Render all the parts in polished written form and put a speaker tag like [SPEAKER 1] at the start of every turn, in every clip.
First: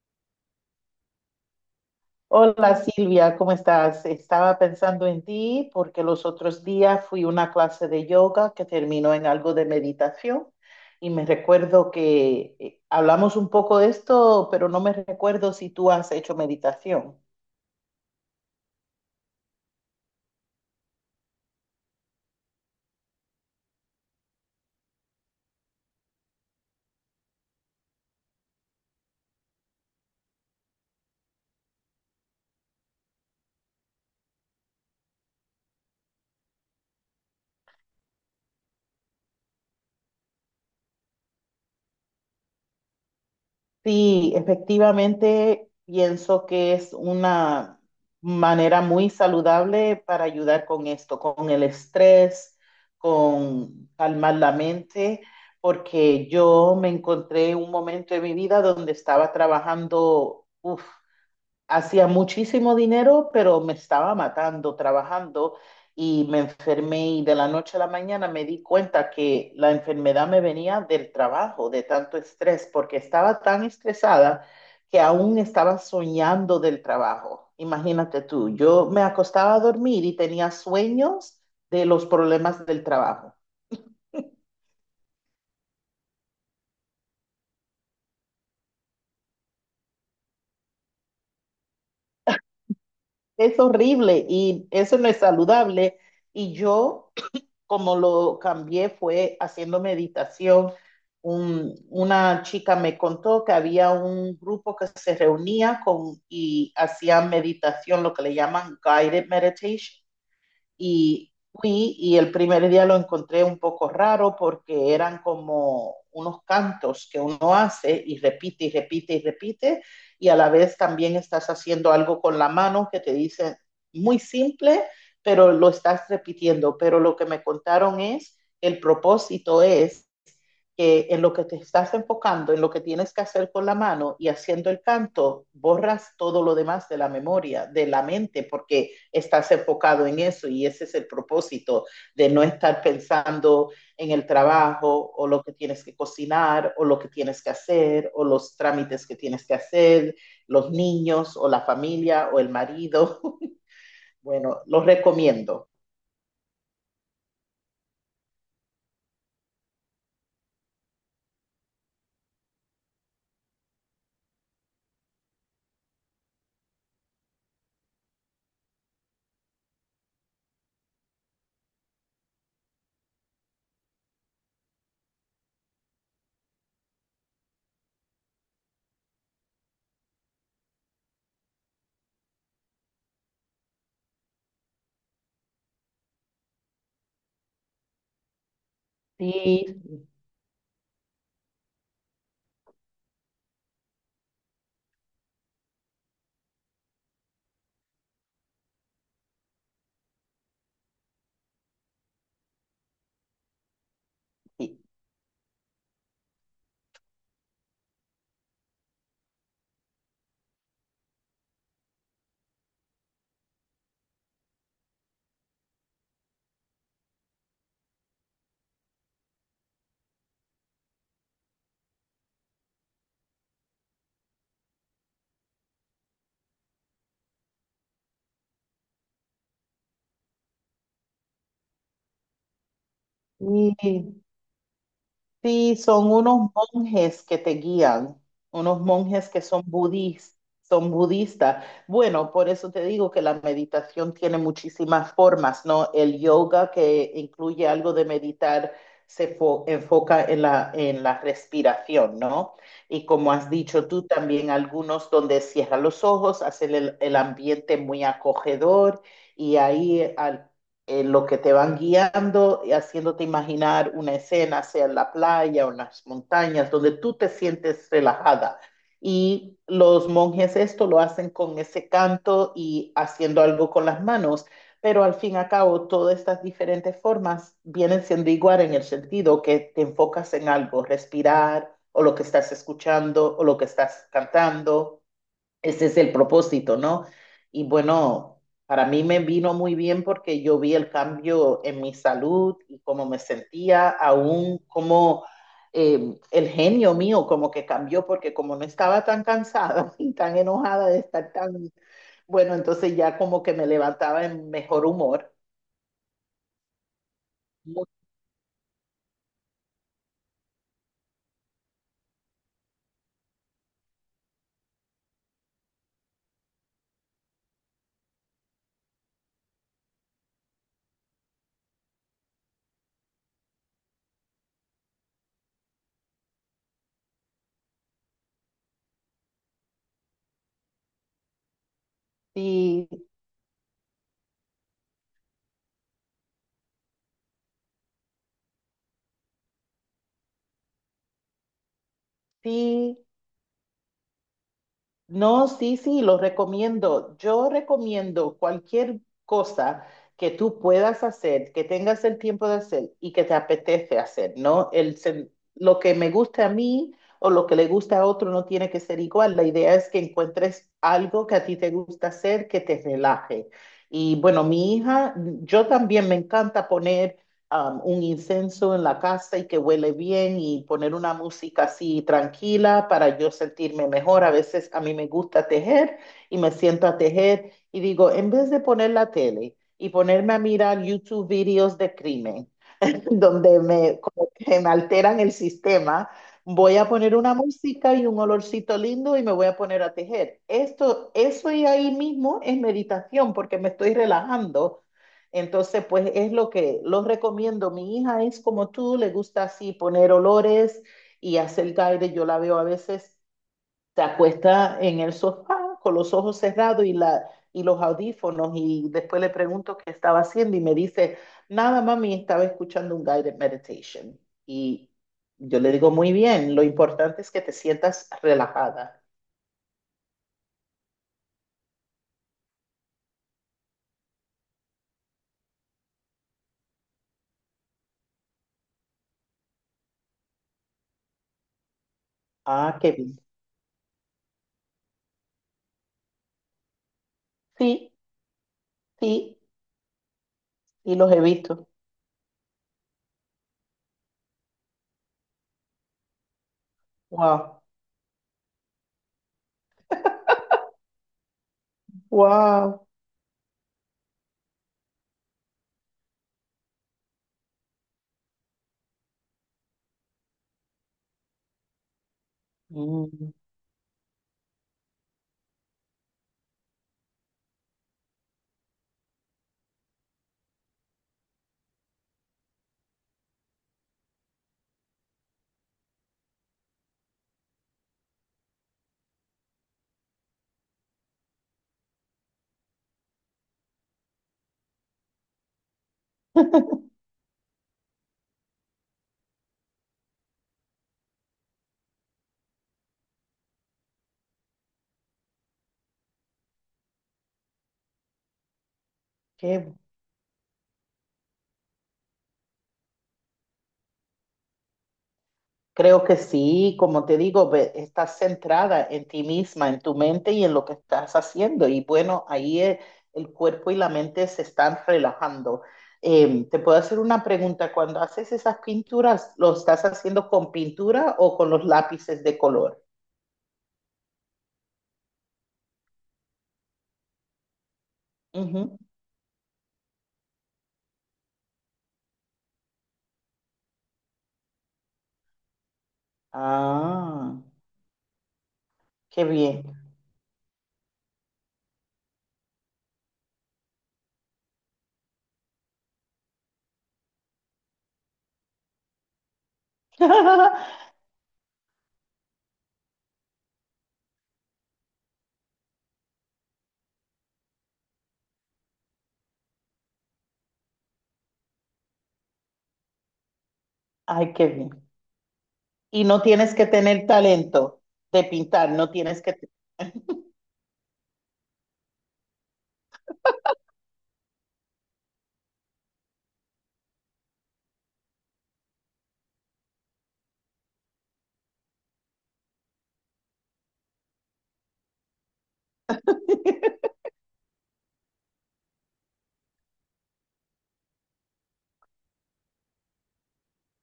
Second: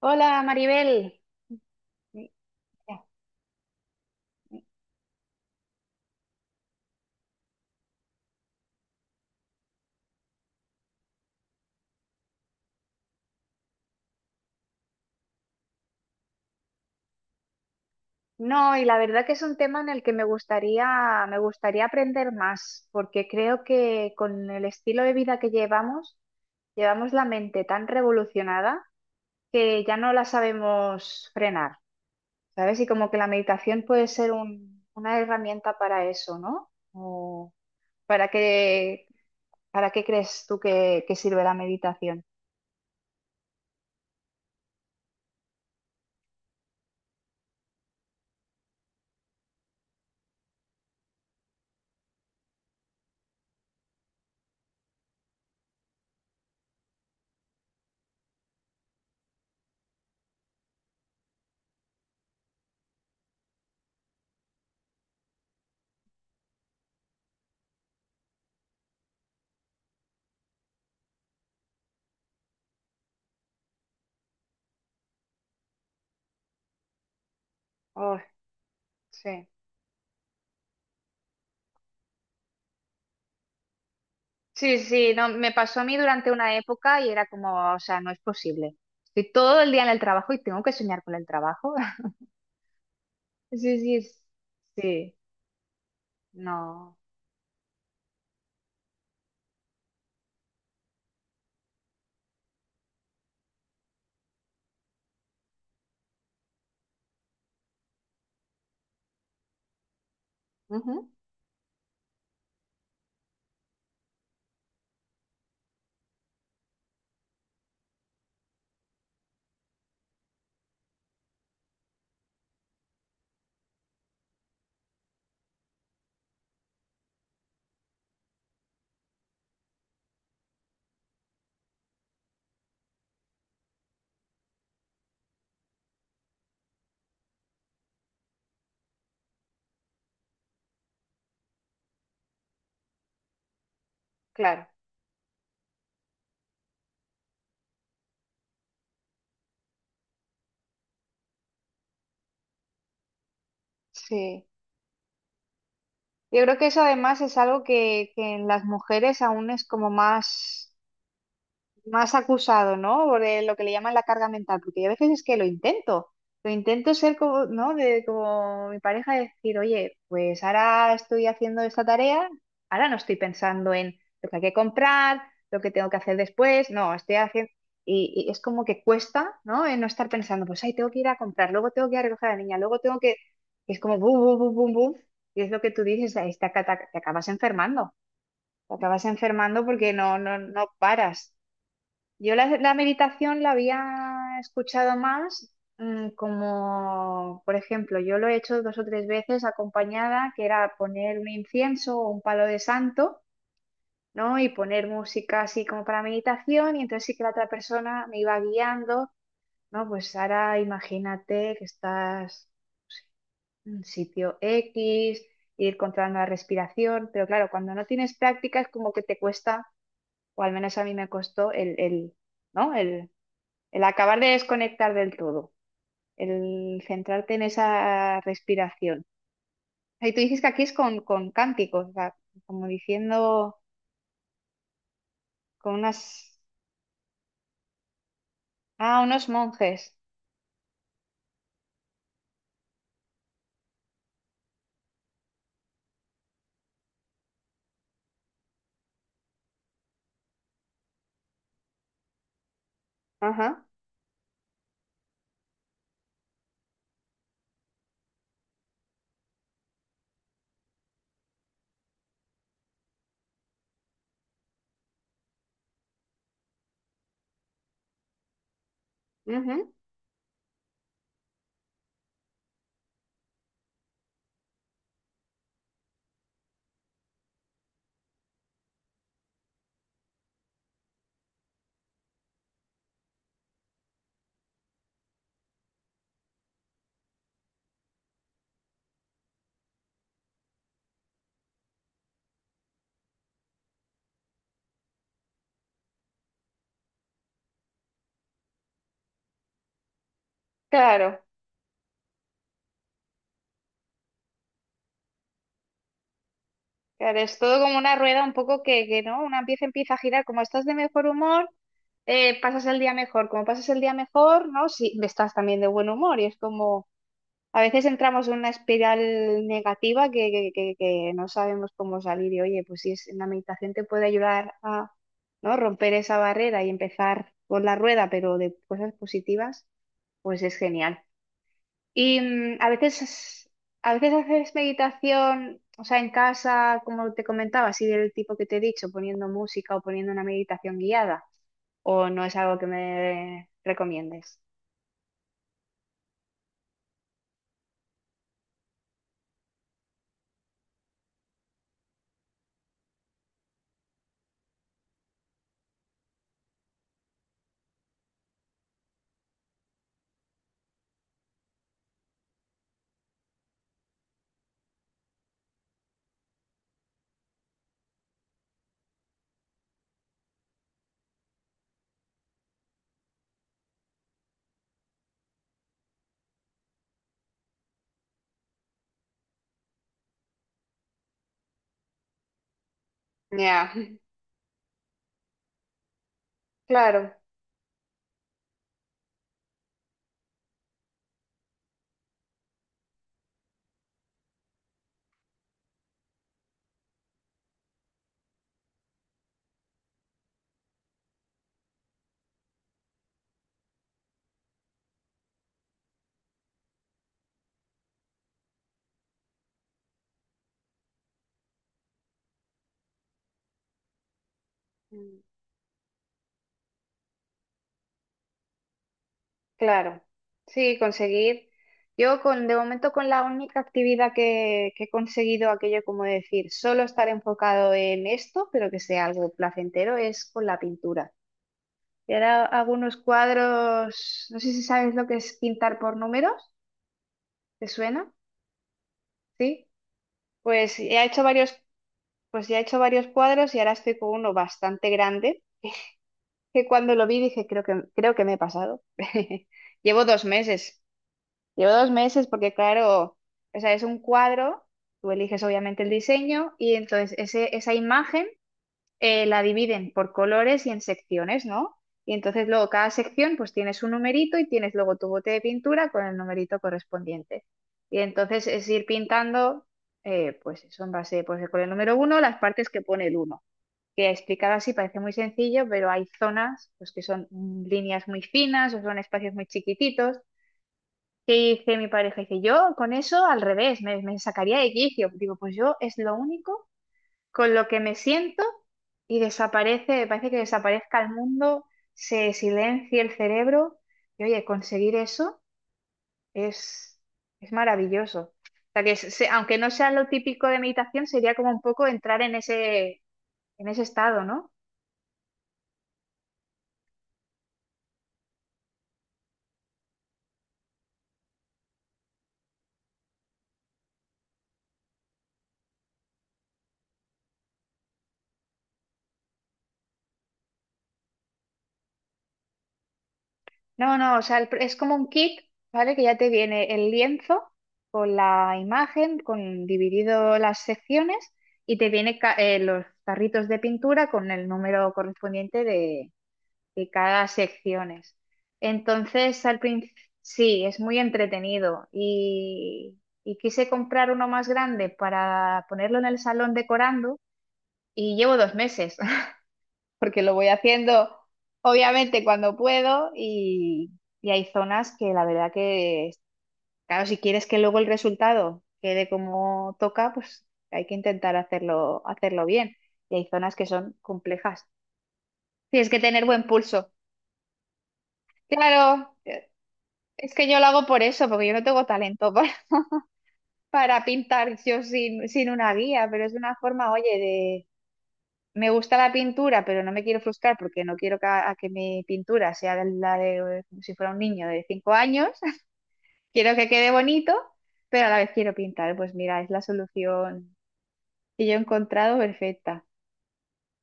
[SPEAKER 1] Hola Maribel.
[SPEAKER 2] Hola
[SPEAKER 1] Mira,
[SPEAKER 2] Silvia, ¿cómo estás? Estaba pensando en ti porque los otros días fui a una clase de yoga que terminó en algo de meditación y me recuerdo que hablamos un poco de esto, pero no me recuerdo si tú has hecho meditación.
[SPEAKER 1] no, y la verdad que es un tema en el que me gustaría aprender más, porque creo que con el estilo de vida que llevamos, llevamos la mente tan revolucionada que ya no la sabemos frenar, ¿sabes? Y como que la meditación puede ser una herramienta para eso, ¿no? O ¿para qué, para qué crees tú que sirve la meditación?
[SPEAKER 2] Sí, efectivamente, pienso que es una manera muy saludable para ayudar con esto, con el estrés, con calmar la mente, porque yo me encontré un momento en mi vida donde estaba trabajando, uf, hacía muchísimo dinero, pero me estaba matando trabajando y me enfermé y de la noche a la mañana me di cuenta que la enfermedad me venía del trabajo, de tanto estrés, porque estaba tan estresada que aún estaba soñando del trabajo.
[SPEAKER 1] Oh,
[SPEAKER 2] Imagínate tú, yo me
[SPEAKER 1] sí.
[SPEAKER 2] acostaba a dormir y tenía sueños de los problemas del trabajo.
[SPEAKER 1] Sí, sí, no, me pasó a mí durante una época y era como, o sea, no es posible. Estoy todo el día en el trabajo y tengo que soñar con el trabajo. Sí,
[SPEAKER 2] Es
[SPEAKER 1] sí,
[SPEAKER 2] horrible y eso no
[SPEAKER 1] sí,
[SPEAKER 2] es saludable. Y
[SPEAKER 1] no.
[SPEAKER 2] yo como lo cambié fue haciendo meditación. Una chica me contó que había un grupo que se reunía con y hacían meditación, lo que le llaman guided meditation,
[SPEAKER 1] Ujú,
[SPEAKER 2] y fui y el primer día lo encontré un poco raro porque eran como unos cantos que uno hace y repite y repite y repite y a la vez también estás haciendo algo con la mano que te dice muy simple, pero lo estás repitiendo. Pero lo que me contaron es, el propósito es que en lo que te estás enfocando, en lo que tienes que hacer con la mano y haciendo el canto, borras todo lo demás de la memoria, de la mente, porque estás enfocado en eso y ese es el propósito de no estar pensando en el
[SPEAKER 1] claro,
[SPEAKER 2] trabajo o lo que tienes que cocinar o lo que tienes que hacer o los trámites que tienes que hacer, los niños o la familia o el marido.
[SPEAKER 1] sí.
[SPEAKER 2] Bueno, los recomiendo.
[SPEAKER 1] Yo creo que eso además es algo que en las mujeres aún es como más... más acusado, ¿no? Por lo que le llaman la carga mental, porque yo a veces es que lo intento ser como, ¿no? De, como mi pareja, decir, oye, pues ahora estoy haciendo esta tarea, ahora no estoy pensando en lo que hay que comprar, lo que tengo que hacer después, no, estoy haciendo... Y es como que cuesta, ¿no? En no estar pensando, pues, ay, tengo que ir a comprar, luego tengo que ir a recoger a la niña, luego tengo que... Es como, bum, bum, bum, bum, bum. Y es lo que tú dices, ahí te acabas enfermando
[SPEAKER 2] Sí,
[SPEAKER 1] porque no paras. Yo la meditación la había escuchado más como, por ejemplo, yo lo he hecho 2 o 3 veces acompañada, que era poner un incienso o un palo de santo, ¿no? Y
[SPEAKER 2] sí.
[SPEAKER 1] poner música así como para meditación, y entonces sí que la otra persona me iba guiando, ¿no? Pues ahora imagínate que estás en sitio X, ir controlando la respiración, pero claro, cuando no tienes práctica es como que te cuesta, o al menos a mí me costó ¿no? El acabar de desconectar del todo, el centrarte en esa respiración. Y tú dices que aquí es con cánticos, o sea, como diciendo
[SPEAKER 2] Sí,
[SPEAKER 1] con
[SPEAKER 2] sí, son
[SPEAKER 1] unas...
[SPEAKER 2] unos monjes que te guían, unos
[SPEAKER 1] Ah, unos
[SPEAKER 2] monjes que son
[SPEAKER 1] monjes.
[SPEAKER 2] budis- son budistas. Bueno, por eso te digo que la meditación tiene muchísimas formas, ¿no? El yoga, que incluye algo de meditar, se enfoca en la respiración, ¿no? Y como has
[SPEAKER 1] Ajá.
[SPEAKER 2] dicho tú, también algunos donde cierra los ojos, hacen el ambiente muy acogedor y ahí al en lo que te van guiando y haciéndote imaginar una escena, sea en la playa o en las montañas, donde tú te sientes relajada. Y
[SPEAKER 1] Ujú.
[SPEAKER 2] los monjes esto lo hacen con ese canto y haciendo algo con las manos, pero al fin y al cabo todas estas diferentes formas vienen siendo igual en el sentido que te enfocas en algo, respirar o lo que estás escuchando o lo que estás cantando. Ese es el propósito, ¿no? Y bueno, para mí me vino muy bien porque yo vi el cambio en mi salud y cómo me sentía, aún como el genio mío como que cambió porque como no estaba tan cansada y tan enojada de
[SPEAKER 1] Claro,
[SPEAKER 2] estar tan, bueno, entonces ya como que me levantaba en mejor humor.
[SPEAKER 1] claro, es todo como una rueda un poco que ¿no? Una pieza empieza a girar, como estás de mejor humor, pasas el día mejor, como pasas el día mejor, ¿no? Sí, estás también de buen humor y es como... A veces entramos en una espiral negativa que no sabemos cómo salir y oye, pues si es, la meditación te puede ayudar a ¿no? romper esa barrera y empezar con la rueda, pero de cosas positivas, pues es genial. Y
[SPEAKER 2] Sí,
[SPEAKER 1] a veces haces meditación, o sea, en casa, como te comentaba, así del tipo que te he dicho, poniendo música o poniendo una meditación guiada, o no es algo que
[SPEAKER 2] sí.
[SPEAKER 1] me recomiendes.
[SPEAKER 2] No, sí, sí, lo recomiendo. Yo recomiendo cualquier cosa que tú puedas hacer, que tengas el tiempo de hacer y que te apetece hacer, ¿no? Lo que me gusta a mí o lo que le gusta a otro no tiene que ser igual. La idea es que encuentres algo que a ti te gusta hacer, que te relaje. Y bueno, mi hija, yo también me encanta poner un incenso en la casa y que huele bien y poner una música así tranquila para yo sentirme mejor. A veces a mí me gusta tejer y me siento a tejer y digo, en vez de poner la tele y ponerme a mirar YouTube videos de crimen, donde
[SPEAKER 1] Ya,
[SPEAKER 2] me, como que me alteran el sistema, voy a
[SPEAKER 1] claro.
[SPEAKER 2] poner una música y un olorcito lindo y me voy a poner a tejer. Esto, eso y ahí mismo es meditación porque me estoy relajando. Entonces, pues es lo que los recomiendo. Mi hija es como tú, le gusta así poner olores y hacer guide. Yo la veo a veces se acuesta en el sofá con los ojos cerrados y los audífonos y después le pregunto qué estaba haciendo y me dice, nada, mami, estaba escuchando un guided meditation. Y yo le digo, muy bien, lo importante es que te sientas relajada.
[SPEAKER 1] Claro, sí, conseguir. Yo con, de momento con la única actividad que he conseguido aquello como decir, solo estar enfocado en esto, pero que sea algo placentero, es con la pintura. Y ahora hago
[SPEAKER 2] Ah, qué
[SPEAKER 1] unos
[SPEAKER 2] bien.
[SPEAKER 1] cuadros, no sé si sabes lo que es pintar por números, ¿te
[SPEAKER 2] Sí,
[SPEAKER 1] suena?
[SPEAKER 2] sí,
[SPEAKER 1] Sí. Pues
[SPEAKER 2] y
[SPEAKER 1] ya he
[SPEAKER 2] los he
[SPEAKER 1] hecho varios,
[SPEAKER 2] visto.
[SPEAKER 1] pues ya he hecho varios cuadros y ahora estoy con uno bastante grande, que cuando lo vi dije,
[SPEAKER 2] Wow,
[SPEAKER 1] creo que me he pasado. Llevo 2 meses. Llevo dos meses porque,
[SPEAKER 2] wow,
[SPEAKER 1] claro, o sea, es un cuadro, tú eliges obviamente el diseño y entonces esa imagen la dividen por colores y en secciones, ¿no? Y entonces luego cada
[SPEAKER 2] mm,
[SPEAKER 1] sección pues tienes un numerito y tienes luego tu bote de pintura con el numerito correspondiente. Y entonces es ir pintando, pues eso en base, pues con el número uno, las partes que pone el uno. Que explicado así parece muy sencillo, pero hay zonas pues que son líneas muy finas o son espacios muy chiquititos que dice mi pareja, dice, yo con eso al revés, me sacaría de quicio. Digo, pues yo es lo único con lo que me siento y desaparece, parece que desaparezca el mundo, se silencia el cerebro y oye, conseguir eso es, es maravilloso. O sea que aunque no
[SPEAKER 2] qué...
[SPEAKER 1] sea lo típico de meditación, sería como un poco entrar en ese estado, ¿no?
[SPEAKER 2] Creo que sí, como te digo, estás centrada en ti misma, en tu mente y en lo que estás haciendo. Y bueno, el cuerpo y la mente se están relajando. Te puedo hacer una pregunta. Cuando haces esas pinturas, ¿lo estás haciendo con pintura o con los lápices de color?
[SPEAKER 1] No, no, o sea, el es como un kit, ¿vale? Que ya te viene el lienzo con la
[SPEAKER 2] Ujú.
[SPEAKER 1] imagen, con dividido las secciones y te viene los tarritos de pintura con el número correspondiente de cada
[SPEAKER 2] Ah,
[SPEAKER 1] secciones.
[SPEAKER 2] qué
[SPEAKER 1] Entonces, al
[SPEAKER 2] bien.
[SPEAKER 1] principio, sí, es muy entretenido y quise comprar uno más grande para ponerlo en el salón decorando y llevo 2 meses, porque lo voy haciendo obviamente cuando puedo y hay zonas que la verdad que, claro, si quieres que luego el resultado quede como toca, pues hay que intentar hacerlo bien. Y hay zonas que son
[SPEAKER 2] Ay, qué
[SPEAKER 1] complejas.
[SPEAKER 2] bien.
[SPEAKER 1] Tienes que
[SPEAKER 2] Y no
[SPEAKER 1] tener buen
[SPEAKER 2] tienes que
[SPEAKER 1] pulso.
[SPEAKER 2] tener talento de pintar, no
[SPEAKER 1] Claro,
[SPEAKER 2] tienes que...
[SPEAKER 1] es que yo lo hago por eso, porque yo no tengo talento para pintar yo sin, sin una guía, pero es una forma, oye, me gusta la pintura, pero no me quiero frustrar porque no quiero que, a que mi pintura sea de la de como si fuera un niño de 5 años. Quiero que quede bonito, pero a la vez quiero pintar. Pues mira, es la solución que yo he encontrado perfecta.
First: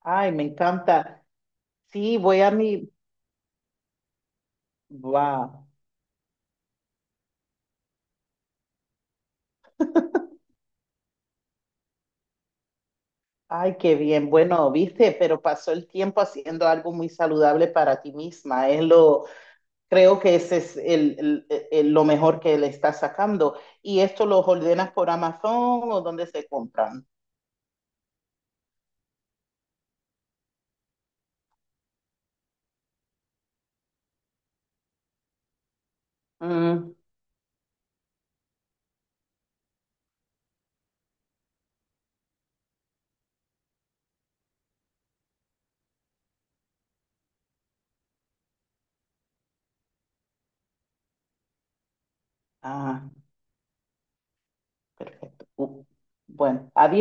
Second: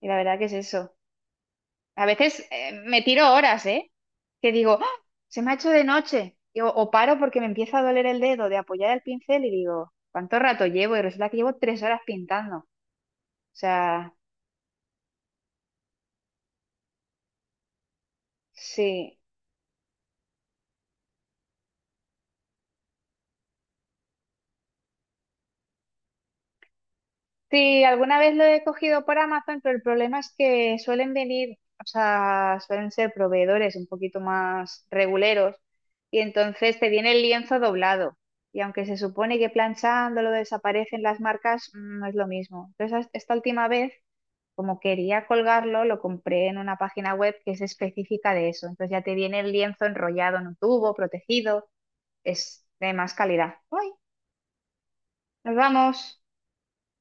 [SPEAKER 1] Y la
[SPEAKER 2] Ay,
[SPEAKER 1] verdad
[SPEAKER 2] me
[SPEAKER 1] que es eso.
[SPEAKER 2] encanta.
[SPEAKER 1] A
[SPEAKER 2] Sí, voy
[SPEAKER 1] veces
[SPEAKER 2] a mi...
[SPEAKER 1] me tiro horas, ¿eh? Que digo, "¡Ah! se me ha
[SPEAKER 2] Wow.
[SPEAKER 1] hecho de noche. Y o paro porque me empieza a doler el dedo de apoyar el pincel y digo, ¿cuánto rato llevo? Y resulta que llevo 3 horas pintando. O
[SPEAKER 2] Ay, qué
[SPEAKER 1] sea,
[SPEAKER 2] bien. Bueno, viste, pero pasó el tiempo haciendo algo muy saludable para ti misma. Es
[SPEAKER 1] sí.
[SPEAKER 2] lo, creo que ese es lo mejor que le estás sacando. ¿Y esto lo ordenas por Amazon o dónde se compran?
[SPEAKER 1] Sí, alguna vez lo he cogido por Amazon, pero el problema es que suelen venir, o sea, suelen ser proveedores un poquito más reguleros y entonces te
[SPEAKER 2] Mm.
[SPEAKER 1] viene el lienzo doblado. Y aunque se supone que planchándolo desaparecen las marcas, no es lo mismo. Entonces, esta última vez, como quería colgarlo, lo compré en una página web que es específica de eso. Entonces ya te viene el lienzo enrollado en un tubo, protegido, es de
[SPEAKER 2] Ah,
[SPEAKER 1] más calidad. ¡Uy!
[SPEAKER 2] perfecto.
[SPEAKER 1] ¡Nos
[SPEAKER 2] Uh.
[SPEAKER 1] vamos!
[SPEAKER 2] Bueno, adiós.